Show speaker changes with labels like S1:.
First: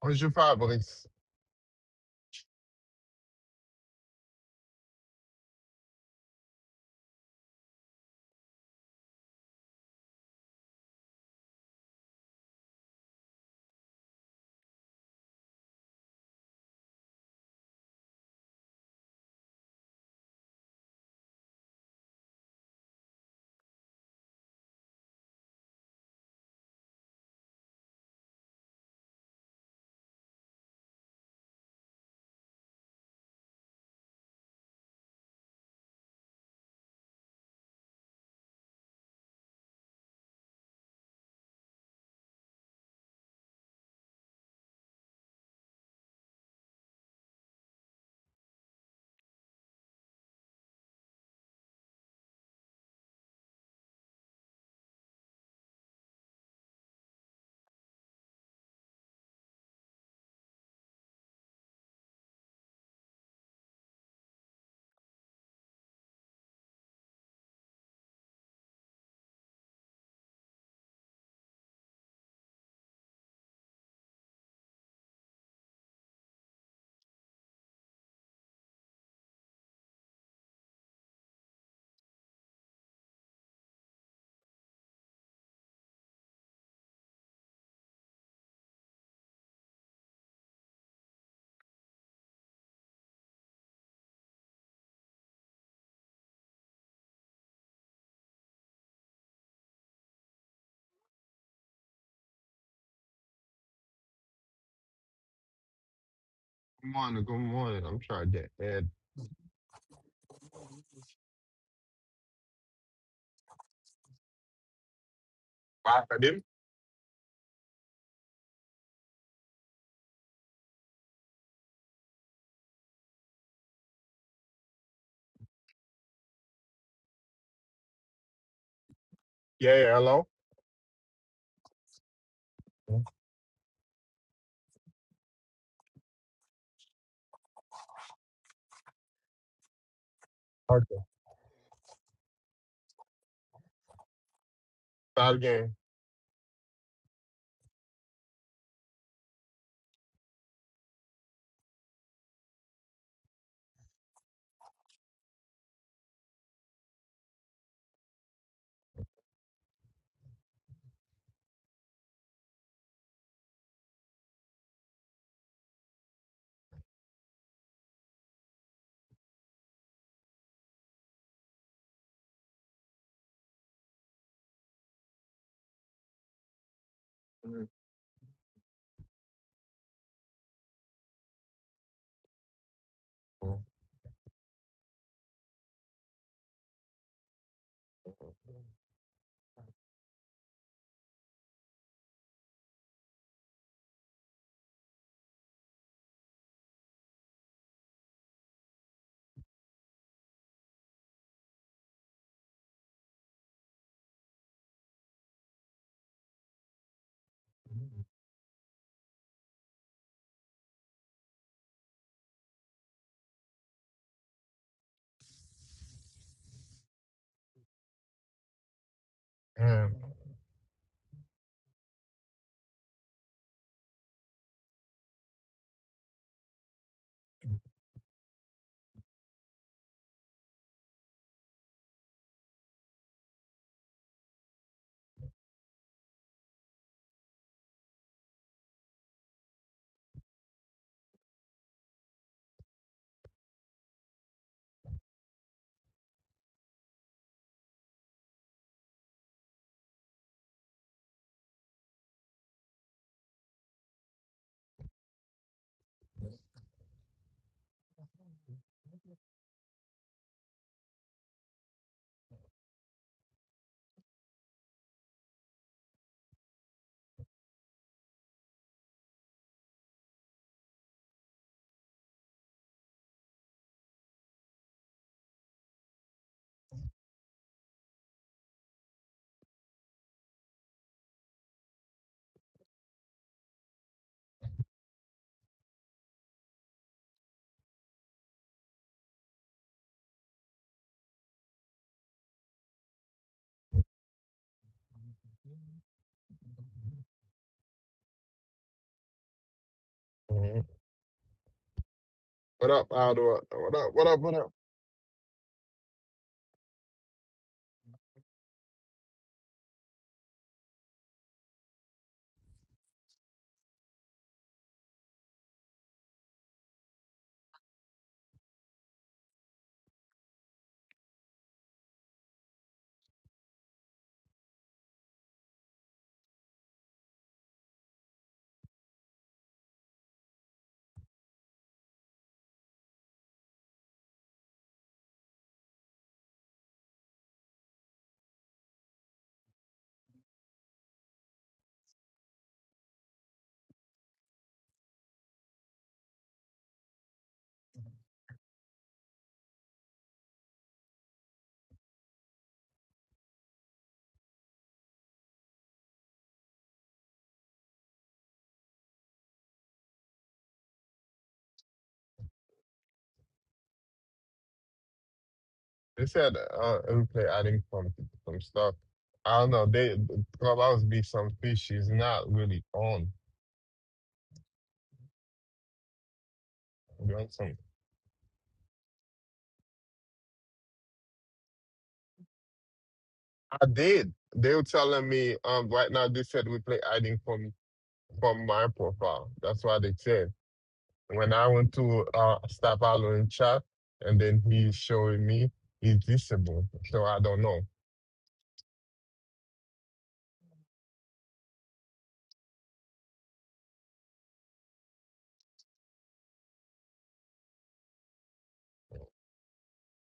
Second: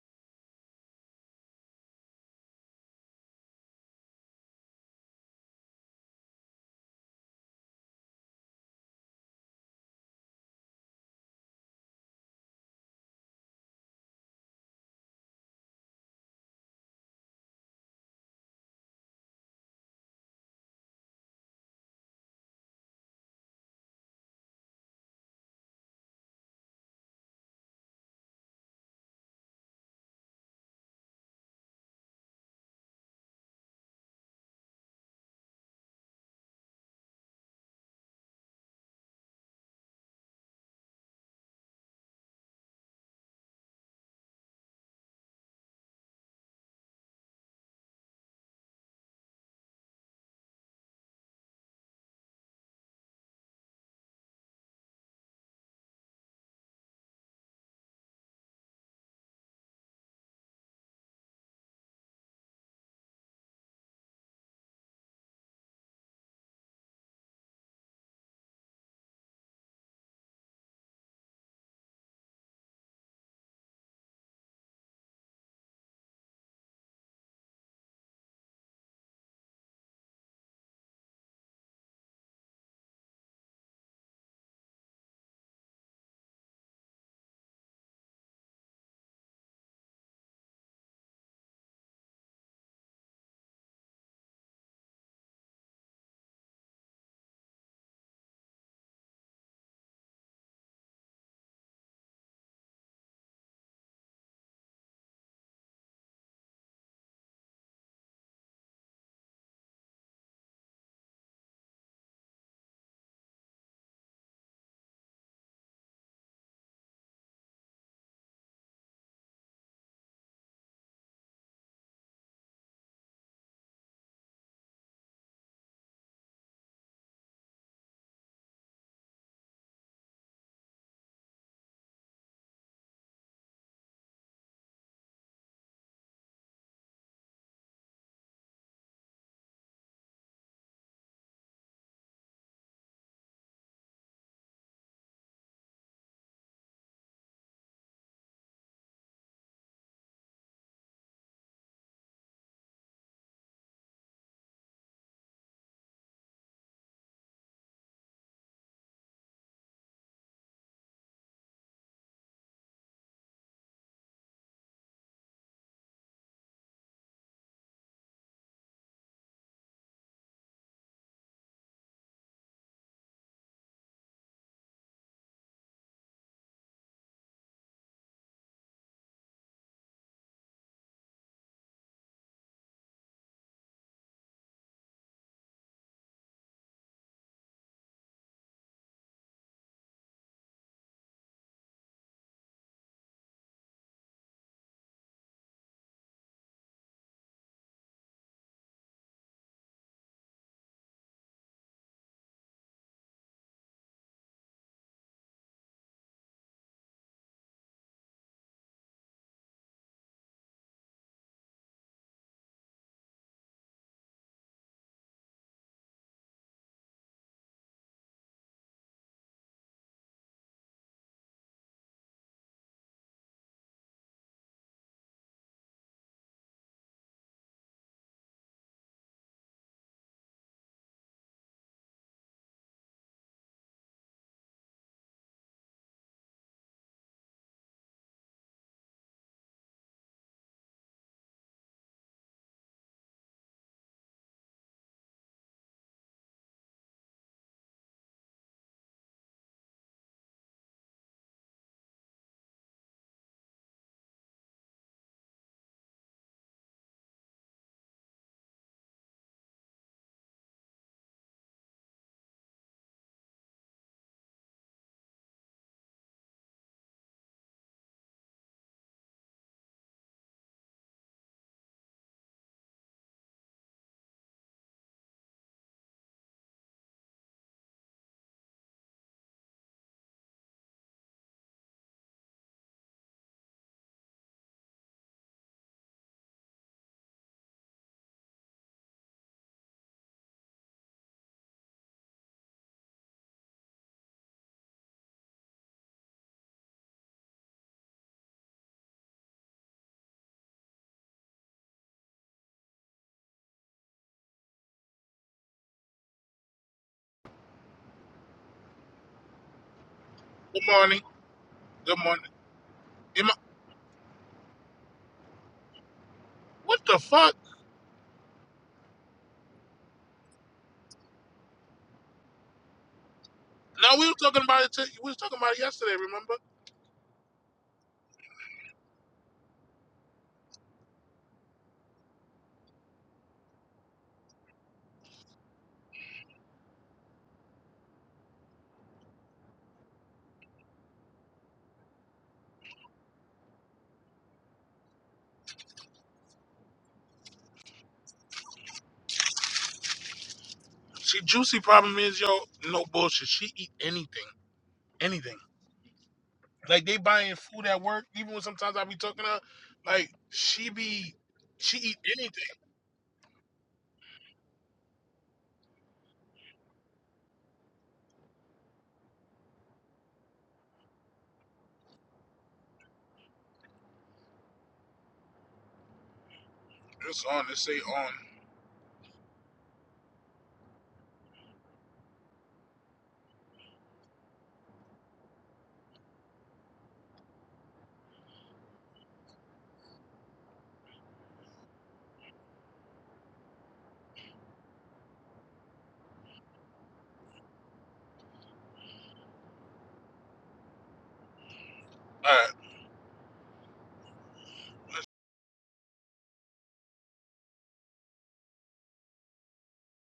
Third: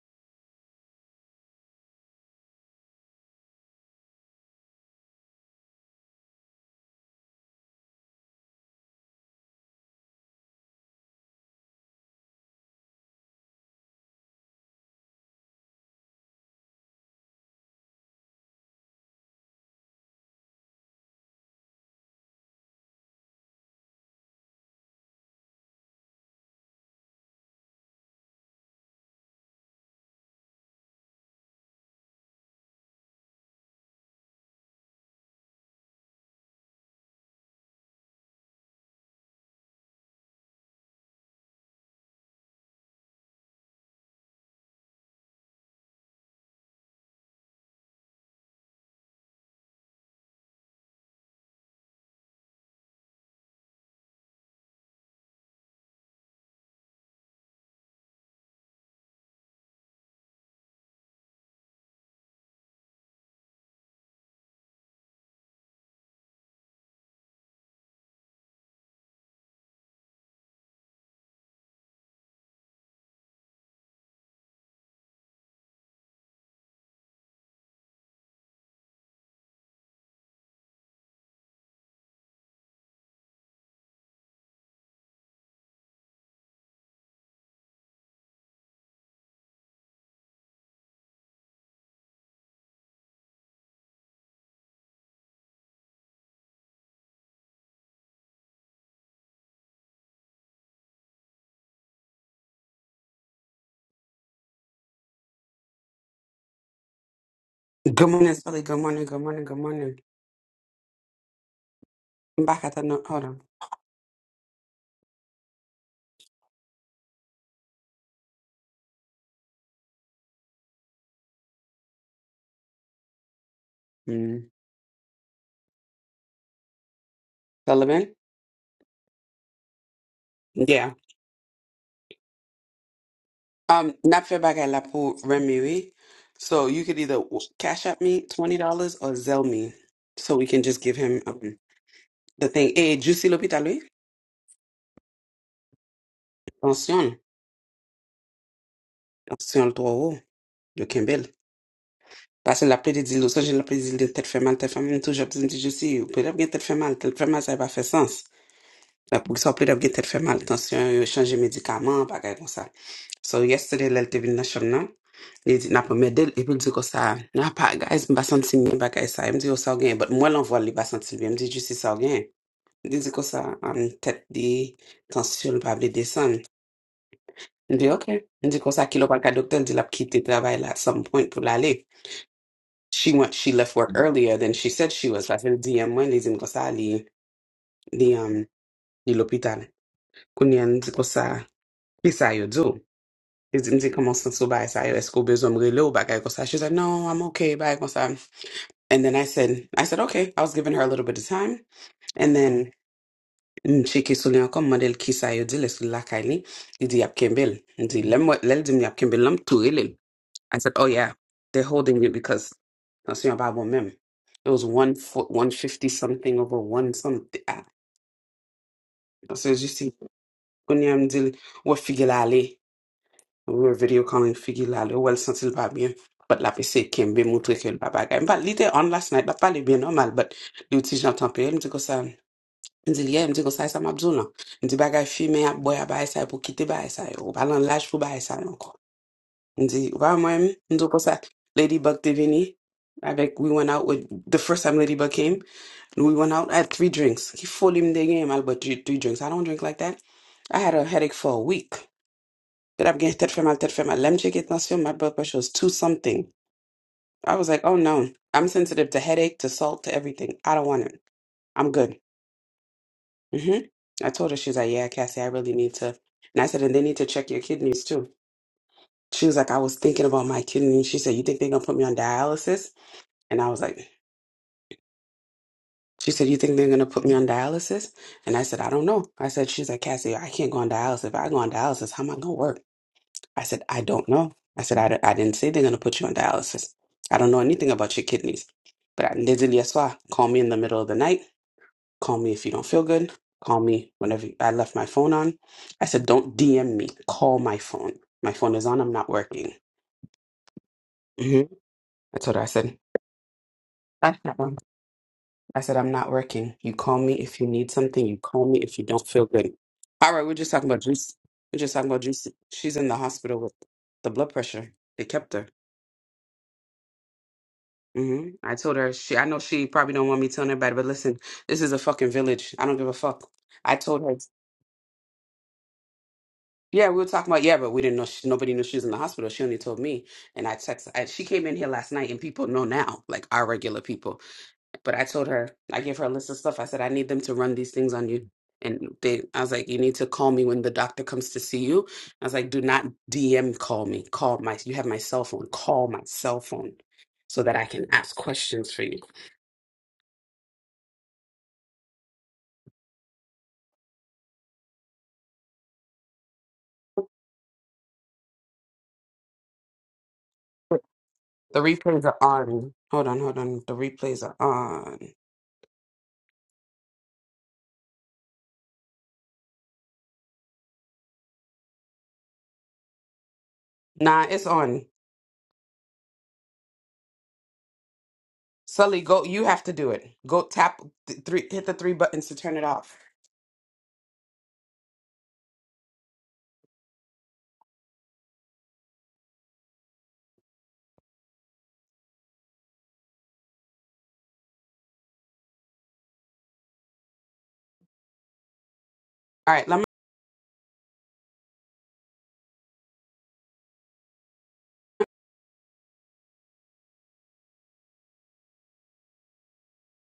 S1: What's your five boys? Good morning, good morning. I'm
S2: Good
S1: trying
S2: morning,
S1: to
S2: Sully. Good
S1: add
S2: morning. Good morning. Good morning. I'm back at the no- hold on.
S1: five of them.
S2: Mm. Sullivan.
S1: Yeah, yeah, hello.
S2: Yeah. Um, not fair back at La Pou Remy. oui? So you could either w- cash at me twenty dollars or Zell me, so we can just
S1: Okay.
S2: give him um, the thing. Hey, Juicy l'hôpital, lui.
S1: Start again.
S2: Attention, attention le trop euro. de Kimbell. Parce que la plaie des îles, ça j'ai la plaie des îles de tête fait mal, tête fait mal, toujours je dis Juicy. Peut-être que tête fait mal, tête fait mal, ça va faire sens. La Pou sa pli dap gen tet fe maltansyon, yo chanje medikaman, bagay kon sa. So yesterday lel te vin nan chom nan, li di nan pou medel, epi li di kon sa, nan pa guys, mba santi mi bagay sa, mdi yo sa ou gen, but mwen l'envol li ba santi mi, mdi ju si sa ou gen. Li di kon sa, am tet di, tansyon l pa vle desan.
S1: Mm.
S2: Mdi ok, mdi kon sa kilo pal ka doktor, di lap kite travay la at some point pou l'ale. She went, she left work earlier than she said she was. La se li di yan mwen, li di m kon sa, li, li, um, li l'opital. Kounyen, di kon sa, ki sa yo do? It didn't take a month since I said, let's go business real back. I go, she said, no, I'm okay. Bye. go, "Sam." And then I said, I said, okay. I was giving her a little bit of time. And then mm, she kissed me. I come, model kiss I did. Let's look like I did. Yap Kimbell. Did lem lel dim yap Kimbell. Lem too ill. I said, oh yeah, they're holding you because I see your Bible mem. It was one foot, one fifty something over one something. Ah, So you see, when I'm deal, what figure I lay? We were video calling Figi Lalo, well, since il va bien. But la PC Kimbe montre que le papa gagne. But l'idée on last night, papa est bien normal, but le petit j'entends peu, il me dit que ça, il me dit, yeah, il me dit que ça, ça m'a besoin, là. Il me dit, bagay fumé, à boy, à baye ça, pour quitter baye ça, yo. ou pas l'âge pour baye ça, encore. Il me dit, ouais, moi, il me dit que ça, Ladybug t'es venu, avec, we went out with, the first time Ladybug came, we went out, I had three drinks. He fully me dégaine, mal, but three three drinks. I don't drink like that. I had a headache for a week that I'm getting terfem al terfem al lemche get nasio. My blood pressure was two something. I was like, oh no, I'm sensitive to headache, to salt, to everything. I don't want it. I'm good. hmm I told her she's like, yeah, Cassie, I really need to. And I said, and they need to check your kidneys too. She was like, I was thinking about my kidneys. She said, you think they're gonna put me on dialysis? And I was like, she said, you think they're gonna put me on dialysis? And I said, I don't know. I said, she's like, Cassie, I can't go on dialysis. If I go on dialysis, how am I gonna work? I said, I don't know. I said, I, don't- I didn't say they're going to put you on dialysis. I don't know anything about your kidneys. But I literally, that's why. Call me in the middle of the night. Call me if you don't feel good. Call me whenever you- I left my phone on. I said, don't DM me. Call my phone. My phone is on. I'm not working. hmm I told her, I
S1: What
S2: said,
S1: up, Aldo? What up, what
S2: "That's
S1: up, what
S2: not
S1: up?
S2: wrong." I said, I'm not working. You call me if you need something. You call me if you don't feel good. All right, we're just
S3: Good
S2: talking about
S3: morning.
S2: juice. We're just talking
S3: Good
S2: about
S3: morning.
S2: juice. She's in the
S3: Am
S2: hospital
S3: I-
S2: with the blood pressure. They kept her.
S3: what the fuck?
S2: hmm I told her she. I know she probably don't want me telling everybody, but listen, this is a fucking village. I don't give a fuck. I
S3: Now
S2: told
S3: we were
S2: her.
S3: talking about it. T- we was talking about it yesterday. Remember?
S2: Yeah, we were talking about yeah, but we didn't know she, nobody knew she was in the hospital. She only told me, and I text. I, she came in here last night, and people know now, like our regular people. But I told her, I gave her a list of stuff. I said I need them to run these things on you, and they. I was like, you need to call me when the doctor comes to see you. I was like, do not DM call me. Call my. You have my cell phone. Call my cell phone so that I can ask questions for you
S3: See, juicy problem is yo, no bullshit. She eat anything, anything. Like they buying food at work. Even when sometimes I be talking to her, like she
S2: Wait,
S3: be,
S2: The
S3: she eat
S2: replays are
S3: anything.
S2: on. Hold on, hold on. The replays are on.
S1: They said uh we play adding from some stuff. I don't know, they the clubhouse be some fish she's not really on.
S2: Nah, it's on.
S3: It's
S1: Doing
S3: on.
S1: some
S3: It say on.
S2: Sully, go. You have to do it. Go tap th- three. Hit the three buttons to turn it off.
S1: I did. They were telling me um right now they said we play adding from from my profile. That's what they said. when I went to uh, start following chat, and then he's showing me he's disabled. So I don't know.
S2: All right, let me.
S3: All right.